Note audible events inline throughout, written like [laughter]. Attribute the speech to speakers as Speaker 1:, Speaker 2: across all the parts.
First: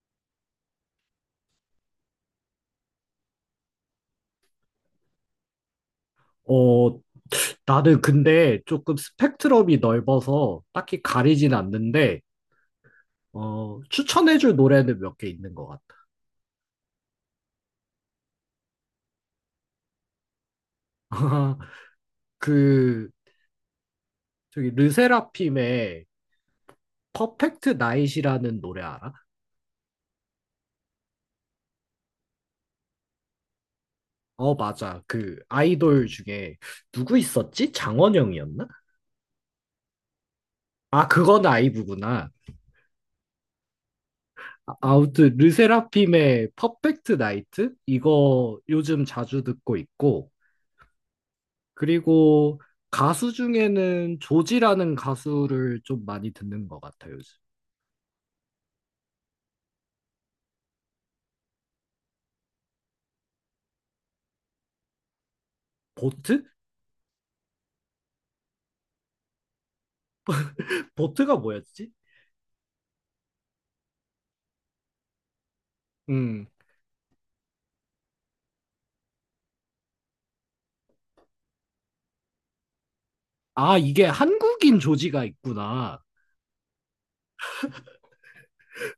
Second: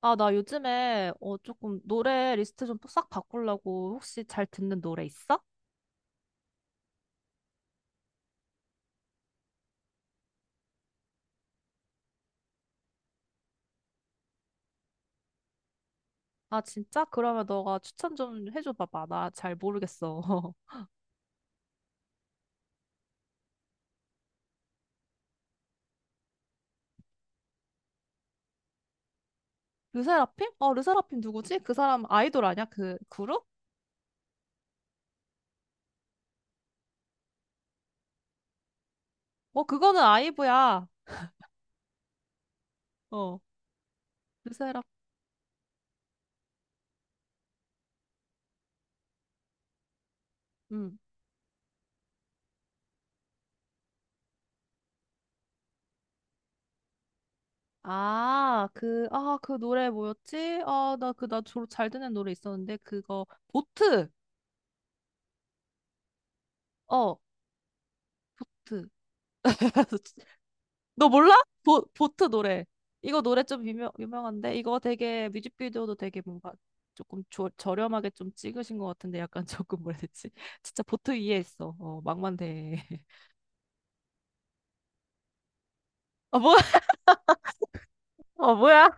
Speaker 1: 아, 나 요즘에 조금 노래 리스트 좀 싹 바꾸려고 혹시 잘 듣는 노래 있어?
Speaker 2: 어, 나는 근데 조금 스펙트럼이 넓어서 딱히 가리진 않는데, 추천해줄 노래는 몇 개 있는 것 같아.
Speaker 1: 아, 진짜? 그러면 너가 추천 좀 해줘 봐봐. 나 잘 모르겠어. [laughs]
Speaker 2: [laughs] 그, 르세라핌의 퍼펙트 나잇이라는 노래 알아?
Speaker 1: 르세라핌? 어, 르세라핌 누구지? 그 사람 아이돌 아니야? 그 그룹?
Speaker 2: 어, 맞아. 그 아이돌 중에 누구 있었지? 장원영이었나?
Speaker 1: 어, 그거는 아이브야.
Speaker 2: 아, 그건 아이브구나.
Speaker 1: 어,
Speaker 2: 아,
Speaker 1: 르세라.
Speaker 2: 아무튼, 르세라핌의 퍼펙트 나이트? 이거 요즘 자주 듣고 있고,
Speaker 1: 음.
Speaker 2: 그리고 가수 중에는 조지라는 가수를 좀 많이 듣는 것 같아요, 요즘.
Speaker 1: 아, 그, 아, 그 노래 뭐였지? 아, 나 그, 나 주로 잘 듣는 노래 있었는데, 그거, 보트!
Speaker 2: 보트?
Speaker 1: 어, 보트. [laughs] 너 몰라?
Speaker 2: 보트가
Speaker 1: 보,
Speaker 2: 뭐였지?
Speaker 1: 보트 노래. 이거 노래 좀 유명한데? 이거 되게 뮤직비디오도 되게
Speaker 2: 음.
Speaker 1: 뭔가 조금 저렴하게 좀 찍으신 것 같은데 약간 [laughs] 조금 뭐라 해야 되지? [laughs] 진짜 보트 위에 있어. 어, 망만대. [laughs]
Speaker 2: 아, 이게 한국인 조지가 있구나.
Speaker 1: 어, 뭐야? 어, 뭐야?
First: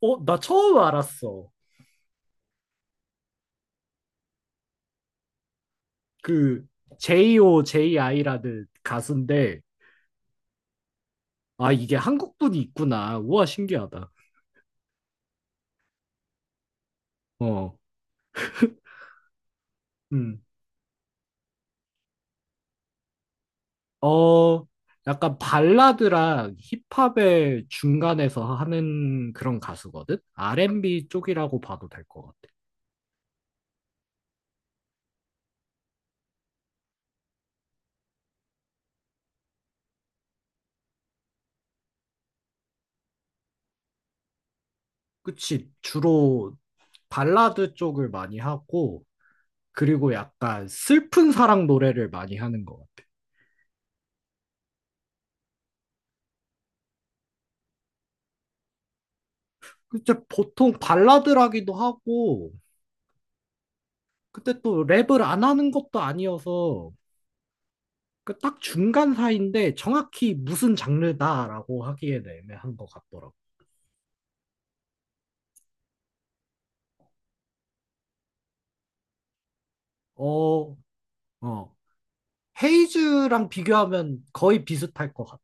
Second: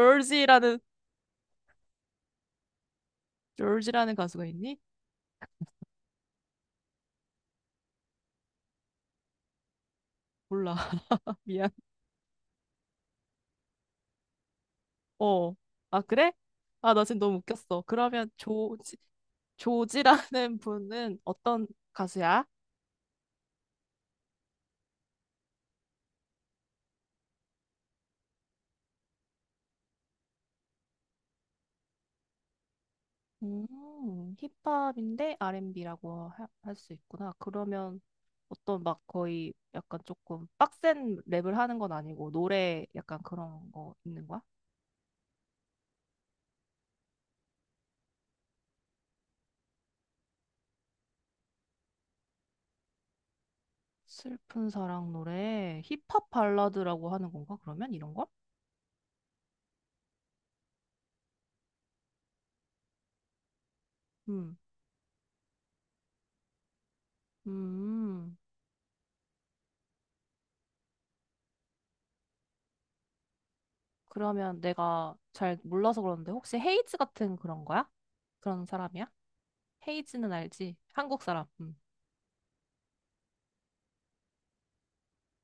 Speaker 2: 어, 나 처음 알았어.
Speaker 1: 조지라는 가수가 있니?
Speaker 2: 그, JO, JI라는 가수인데,
Speaker 1: 몰라. [laughs] 미안.
Speaker 2: 아, 이게 한국분이 있구나. 우와, 신기하다.
Speaker 1: 어. 아, 그래? 아, 나 지금 너무
Speaker 2: 어,
Speaker 1: 웃겼어. 그러면 조지,
Speaker 2: 음.
Speaker 1: 조지라는 분은 어떤 가수야?
Speaker 2: 어, 약간 발라드랑 힙합의 중간에서 하는 그런 가수거든? R&B 쪽이라고 봐도 될 것 같아.
Speaker 1: 힙합인데 R&B라고 할 수 있구나. 그러면 어떤 막 거의 약간 조금 빡센 랩을 하는 건 아니고 노래 약간 그런 거 있는 거야?
Speaker 2: 그치, 주로 발라드 쪽을 많이 하고, 그리고 약간 슬픈 사랑 노래를 많이 하는 것 같아.
Speaker 1: 슬픈 사랑 노래, 힙합 발라드라고 하는 건가? 그러면 이런 걸?
Speaker 2: 그때 보통 발라드라기도 하고,
Speaker 1: 음,
Speaker 2: 근데 또 랩을 안 하는 것도 아니어서,
Speaker 1: 음.
Speaker 2: 그 딱 중간 사이인데 정확히 무슨 장르다라고 하기에는 애매한 것 같더라고.
Speaker 1: 그러면 내가 잘 몰라서 그러는데 혹시 헤이즈 같은 그런 거야? 그런 사람이야? 헤이즈는
Speaker 2: 어,
Speaker 1: 알지? 한국 사람.
Speaker 2: 어.
Speaker 1: 음.
Speaker 2: 헤이즈랑 비교하면 거의 비슷할 것 같아.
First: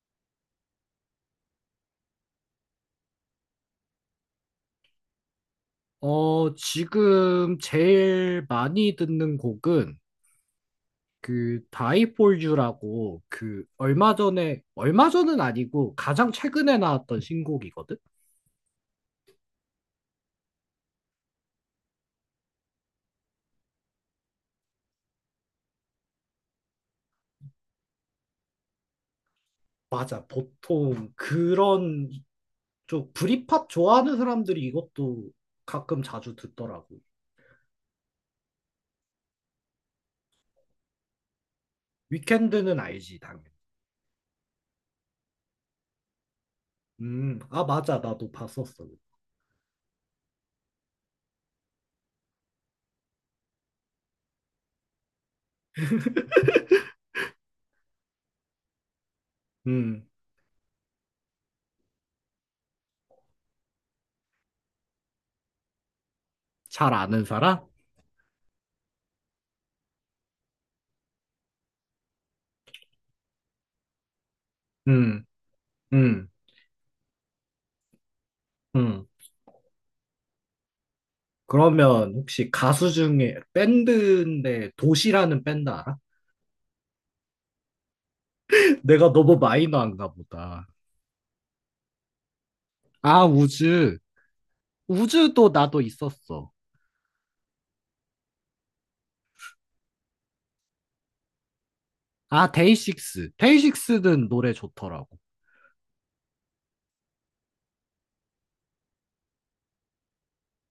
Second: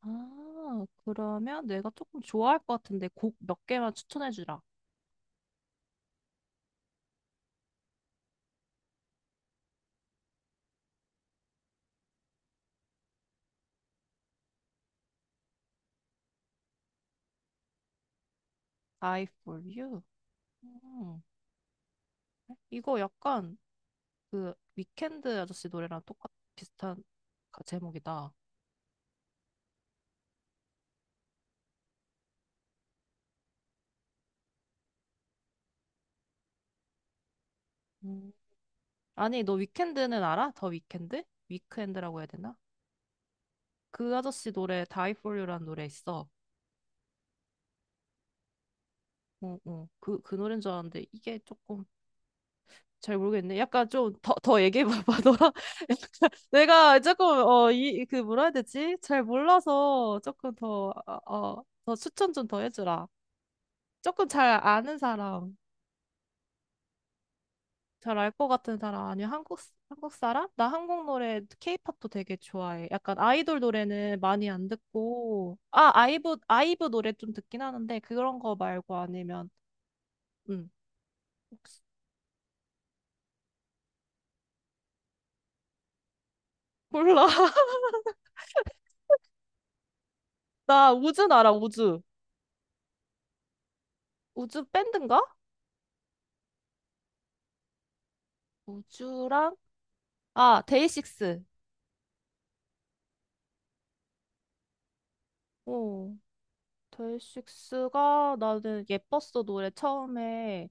Speaker 1: 아, 그러면 내가 조금 좋아할 것 같은데 곡 몇 개만 추천해 주라.
Speaker 2: 어, 지금 제일 많이 듣는 곡은, 그 다이폴주라고 그 얼마 전에 얼마 전은 아니고 가장 최근에 나왔던 신곡이거든.
Speaker 1: Die for you. 음. 이거 약간 그 위켄드 아저씨 노래랑 똑같 비슷한 제목이다.
Speaker 2: 맞아. 보통 그런 쪽 브리팝 좋아하는 사람들이 이것도 가끔 자주 듣더라고.
Speaker 1: 음. 아니, 너 위켄드는 알아? 더 위켄드? 위크엔드라고 해야 되나?
Speaker 2: 위켄드는 알지, 당연히.
Speaker 1: 그 아저씨 노래 Die for you라는 노래 있어.
Speaker 2: 아 맞아. 나도 봤었어.
Speaker 1: 어, 어. 그, 그 노래인 줄 알았는데 이게 조금 잘 모르겠네. 약간 좀 더, 더 얘기해봐봐. [laughs] 너랑 약간 내가 조금 어, 이, 그 뭐라 해야 되지? 잘
Speaker 2: 음,
Speaker 1: 몰라서 조금 더, 어, 어, 더 추천 좀 더 해주라. 조금 잘 아는 사람.
Speaker 2: 잘 아는 사람?
Speaker 1: 잘 알 것 같은 사람 아니면 한국 사람? 나 한국 노래 케이팝도 되게 좋아해. 약간 아이돌 노래는 많이 안
Speaker 2: 음,
Speaker 1: 듣고 아
Speaker 2: 음,
Speaker 1: 아이브 노래 좀 듣긴 하는데 그런 거 말고
Speaker 2: 음.
Speaker 1: 아니면 음 혹시-
Speaker 2: 그러면 혹시 가수 중에 밴드인데 도시라는 밴드 알아?
Speaker 1: 몰라. [laughs]
Speaker 2: [laughs] 내가 너무 마이너한가 보다.
Speaker 1: 나 우즈 알아 우즈
Speaker 2: 아, 우즈.
Speaker 1: 우즈 밴드인가?
Speaker 2: 우주도 나도 있었어.
Speaker 1: 우즈랑 아 데이식스.
Speaker 2: 아, 데이식스. 데이식스는 노래 좋더라고.
Speaker 1: 어 데이식스가 나는 예뻤어 노래 처음에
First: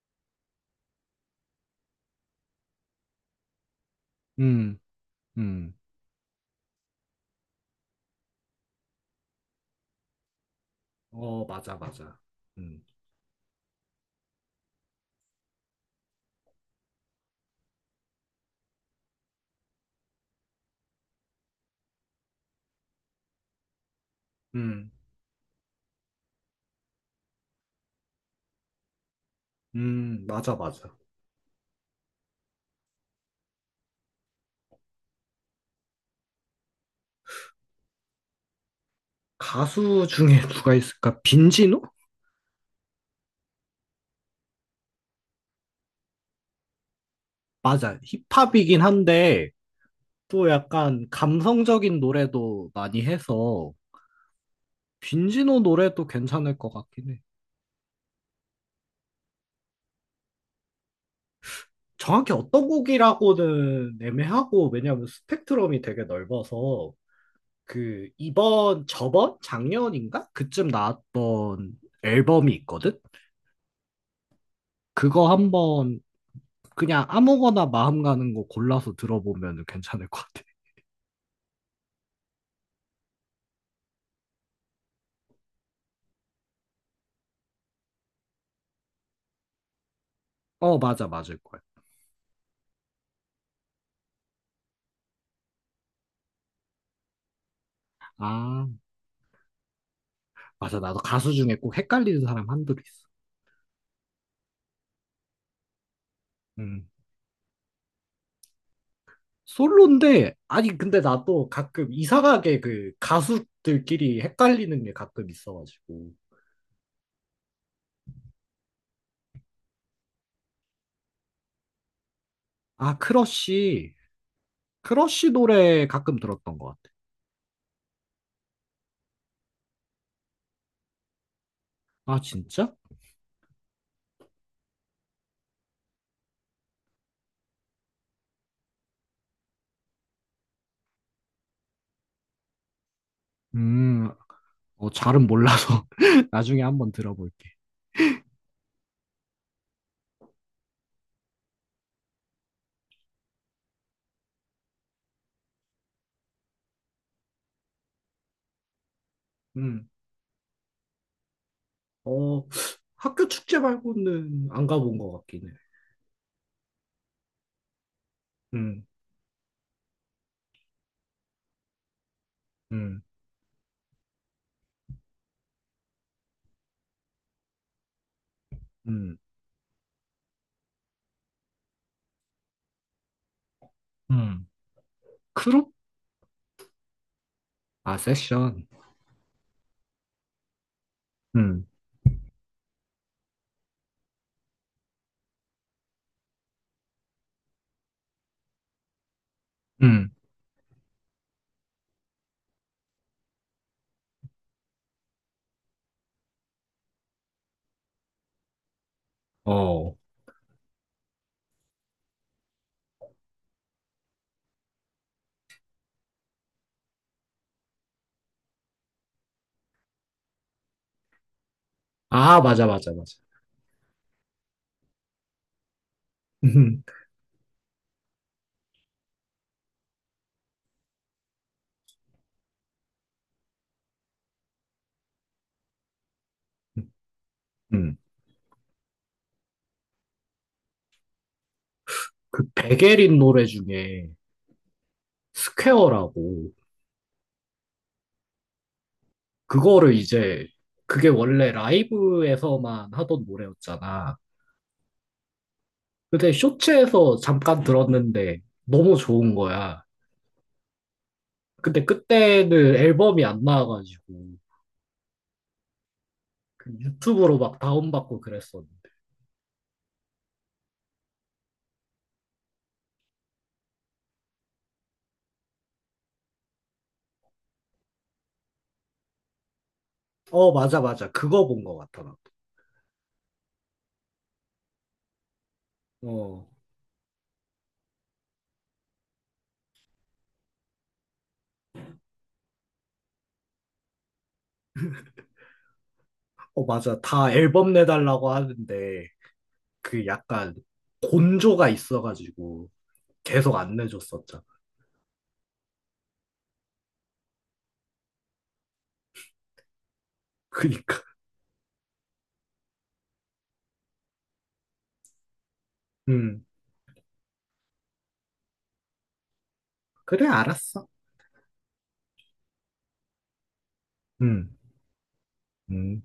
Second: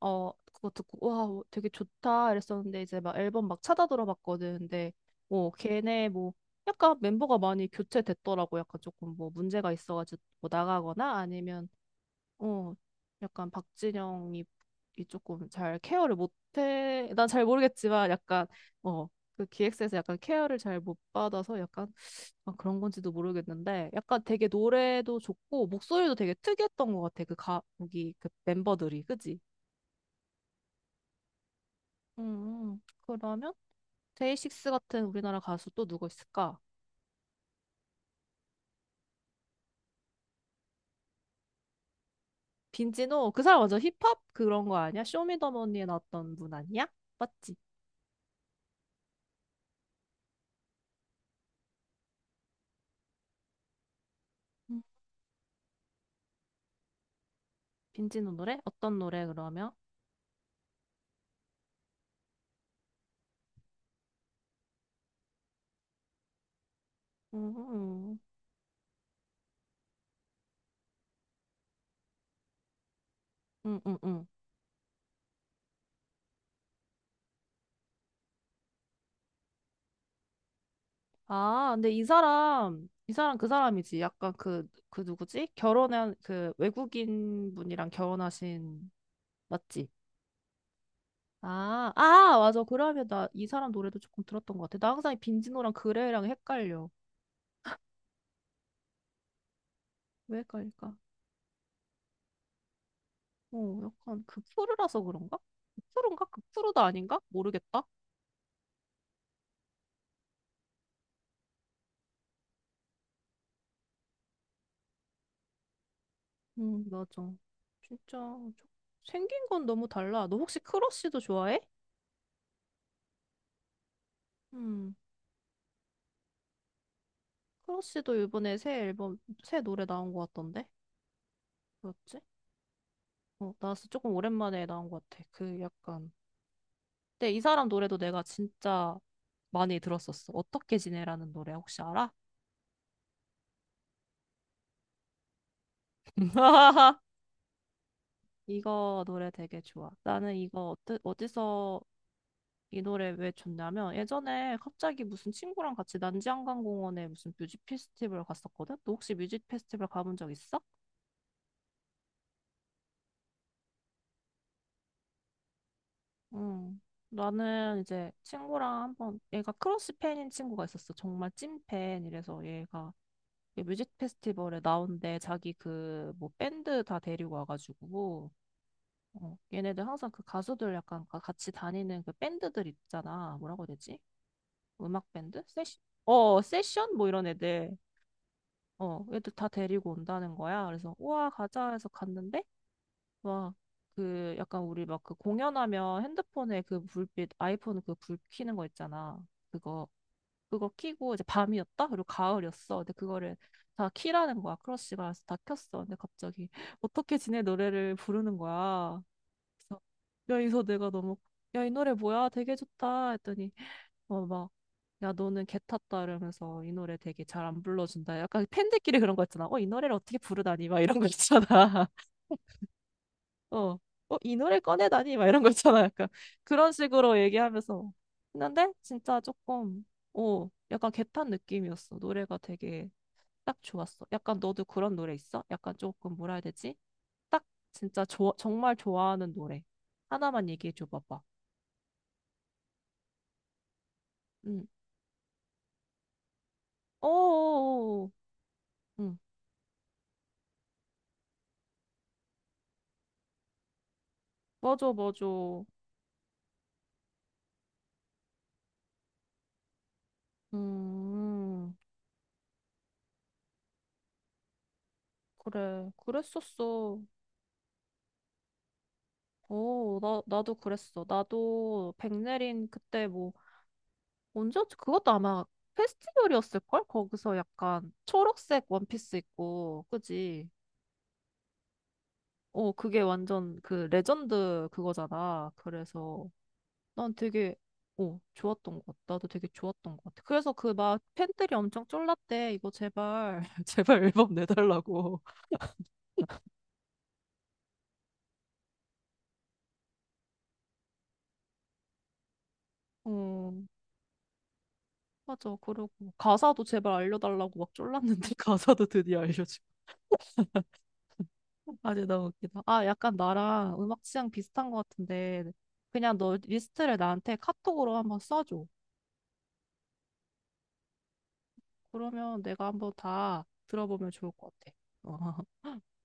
Speaker 1: 어, 그거 듣고, 와, 뭐 되게 좋다. 이랬었는데, 이제 막 앨범 막 찾아 들어봤거든.
Speaker 2: 음,
Speaker 1: 근데, 뭐,
Speaker 2: 음,
Speaker 1: 걔네 뭐, 약간 멤버가 많이 교체됐더라고. 약간 조금 뭐, 문제가 있어가지고 뭐 나가거나
Speaker 2: 어,
Speaker 1: 아니면,
Speaker 2: 맞아, 맞아.
Speaker 1: 어,
Speaker 2: 음.
Speaker 1: 약간 박진영이 이 조금 잘 케어를 못해. 난 잘 모르겠지만, 약간, 어, 그 기획사에서 약간 케어를 잘 못 받아서 약간, 아, 그런 건지도 모르겠는데, 약간 되게
Speaker 2: 음,
Speaker 1: 노래도 좋고, 목소리도 되게 특이했던 것 같아. 그 가, 거기, 그 멤버들이. 그지?
Speaker 2: 맞아, 맞아.
Speaker 1: 그러면 데이식스 같은 우리나라 가수 또 누구 있을까?
Speaker 2: 가수 중에 누가 있을까? 빈지노?
Speaker 1: 빈지노 그 사람 완전 힙합 그런 거 아니야? 쇼미더머니에 나왔던 분 아니야? 맞지?
Speaker 2: 맞아. 힙합이긴 한데, 또 약간 감성적인 노래도 많이 해서,
Speaker 1: 음,
Speaker 2: 빈지노 노래도 괜찮을 것 같긴 해.
Speaker 1: 빈지노 노래? 어떤 노래 그러면?
Speaker 2: 정확히 어떤 곡이라고는 애매하고, 왜냐면 스펙트럼이 되게 넓어서, 그
Speaker 1: 음,
Speaker 2: 이번 저번 작년인가 그쯤 나왔던 앨범이 있거든.
Speaker 1: 음, 음, 음.
Speaker 2: 그거 한번 그냥 아무거나 마음 가는 거 골라서 들어보면 괜찮을 것 같아.
Speaker 1: 아, 근데 이 사람 그 사람이지. 약간 그 누구지? 결혼한 그 외국인 분이랑 결혼하신 맞지?
Speaker 2: 어 맞아 맞을 거야.
Speaker 1: 아, 아, 맞아. 그러면 나 이 사람 노래도 조금 들었던 것 같아. 나 항상 이 빈지노랑 그레이랑 헷갈려.
Speaker 2: 아
Speaker 1: 왜
Speaker 2: 맞아
Speaker 1: 헷갈릴까?
Speaker 2: 나도 가수 중에 꼭 헷갈리는 사람 한둘이 있어.
Speaker 1: 어, 약간 극프루라서 그런가? 극프루인가? 극프루도
Speaker 2: 음
Speaker 1: 아닌가? 모르겠다.
Speaker 2: 솔로인데 아니 근데 나도 가끔 이상하게 그 가수들끼리 헷갈리는 게 가끔 있어가지고
Speaker 1: 맞아. 진짜 저- 생긴 건 너무 달라. 너 혹시 크러쉬도 좋아해?
Speaker 2: 아 크러쉬
Speaker 1: 음,
Speaker 2: 크러쉬 노래 가끔 들었던 것 같아.
Speaker 1: 크러쉬도 이번에 새 앨범, 새 노래 나온 것 같던데?
Speaker 2: 아
Speaker 1: 뭐였지?
Speaker 2: 진짜?
Speaker 1: 어, 나왔어. 조금 오랜만에 나온 것 같아. 그 약간. 근데 이 사람 노래도 내가 진짜 많이 들었었어. 어떻게 지내라는 노래 혹시 알아?
Speaker 2: 음, 어, 잘은 몰라서 [laughs] 나중에 한번
Speaker 1: [laughs]
Speaker 2: 들어볼게.
Speaker 1: 이거 노래 되게 좋아. 나는 이거 어떠, 어디서 이 노래 왜 좋냐면 예전에 갑자기 무슨 친구랑 같이 난지한강공원에 무슨 뮤직 페스티벌 갔었거든? 너 혹시 뮤직 페스티벌
Speaker 2: 음,
Speaker 1: 가본 적 있어?
Speaker 2: 어, 학교 축제 말고는 안 가본 것 같긴 해.
Speaker 1: 응. 나는 이제 친구랑
Speaker 2: 음,
Speaker 1: 한번 얘가 크러쉬 팬인 친구가 있었어. 정말 찐팬. 이래서 얘가
Speaker 2: 음,
Speaker 1: 이 뮤직 페스티벌에 나온대. 자기 그 뭐 밴드 다 데리고 와가지고
Speaker 2: 음,
Speaker 1: 어, 얘네들 항상 그 가수들 약간 같이 다니는 그 밴드들 있잖아. 뭐라고 해야 되지?
Speaker 2: 음.
Speaker 1: 음악 밴드?
Speaker 2: 크롭?
Speaker 1: 세션? 어, 세션? 뭐 이런 애들.
Speaker 2: 아, 세션.
Speaker 1: 어, 애들 다 데리고 온다는 거야. 그래서, 우와,
Speaker 2: 음,
Speaker 1: 가자 해서 갔는데, 막, 그, 약간 우리 막 그 공연하면 핸드폰에 그 불빛, 아이폰 그 불 켜는 거 있잖아. 그거,
Speaker 2: 음,
Speaker 1: 그거 켜고 이제 밤이었다? 그리고 가을이었어. 근데 그거를 다 키라는 거야. 크러쉬가. 그래서 다 켰어. 근데 갑자기, [laughs] 어떻게 지내 노래를 부르는 거야. 그래서
Speaker 2: 어.
Speaker 1: 여기서 내가 너무 야, 이 노래 뭐야? 되게 좋다 했더니 어, 막, 야, 너는 개 탔다 이러면서 이 노래 되게 잘 안 불러준다. 약간 팬들끼리 그런 거 있잖아. 어, 이 노래를 어떻게 부르다니? 막 이런 거 있잖아. [laughs]
Speaker 2: 아, 맞아, 맞아, 맞아.
Speaker 1: 어, 어, 이 노래 꺼내다니? 막 이런 거 있잖아. 약간 그런
Speaker 2: 음,
Speaker 1: 식으로 얘기하면서. 했는데 진짜 조금, 어, 약간 개 탄 느낌이었어. 노래가 되게 딱 좋았어. 약간 너도 그런 노래 있어? 약간 조금 뭐라 해야 되지?
Speaker 2: [laughs]
Speaker 1: 딱
Speaker 2: 음.
Speaker 1: 진짜 좋아, 정말 좋아하는 노래. 하나만 얘기해 줘 봐봐.
Speaker 2: 그 백예린 노래 중에
Speaker 1: 응.
Speaker 2: 스퀘어라고,
Speaker 1: 어어어. 응.
Speaker 2: 그거를 이제, 그게 원래 라이브에서만 하던 노래였잖아.
Speaker 1: 맞아, 맞아.
Speaker 2: 근데 쇼츠에서 잠깐 들었는데 너무 좋은 거야.
Speaker 1: 음.
Speaker 2: 근데 그때는 앨범이 안 나와가지고
Speaker 1: 그래.
Speaker 2: 그
Speaker 1: 그랬었어.
Speaker 2: 유튜브로 막 다운받고 그랬었는데.
Speaker 1: 오 나 나도 그랬어. 나도 백내린 그때 뭐 언제였지? 그것도 아마 페스티벌이었을 걸? 거기서 약간 초록색 원피스 입고. 그지?
Speaker 2: 어, 맞아, 맞아. 그거 본 것 같아, 나도.
Speaker 1: 어, 그게 완전 그 레전드 그거잖아. 그래서
Speaker 2: 어,
Speaker 1: 난 되게 어, 좋았던 것 같아. 나도 되게 좋았던 것 같아. 그래서 그 막 팬들이 엄청 쫄랐대. 이거 제발, [laughs] 제발 앨범 내달라고.
Speaker 2: 어, 맞아. 다 앨범 내달라고 하는데 그 약간 곤조가 있어가지고
Speaker 1: 어,
Speaker 2: 계속 안 내줬었잖아.
Speaker 1: 맞아. 그러고 가사도 제발 알려달라고 막 쫄랐는데 [laughs] 가사도 드디어 알려주고.
Speaker 2: [laughs] 그니까.
Speaker 1: 아니, 너무 웃기다. 아, 약간 나랑 음악 취향 비슷한 것 같은데 그냥 너
Speaker 2: 음.
Speaker 1: 리스트를 나한테 카톡으로 한번 써줘.
Speaker 2: 그래, 알았어.
Speaker 1: 그러면 내가 한번 다 들어보면 좋을 것
Speaker 2: 음.
Speaker 1: 같아. [laughs]
Speaker 2: 음.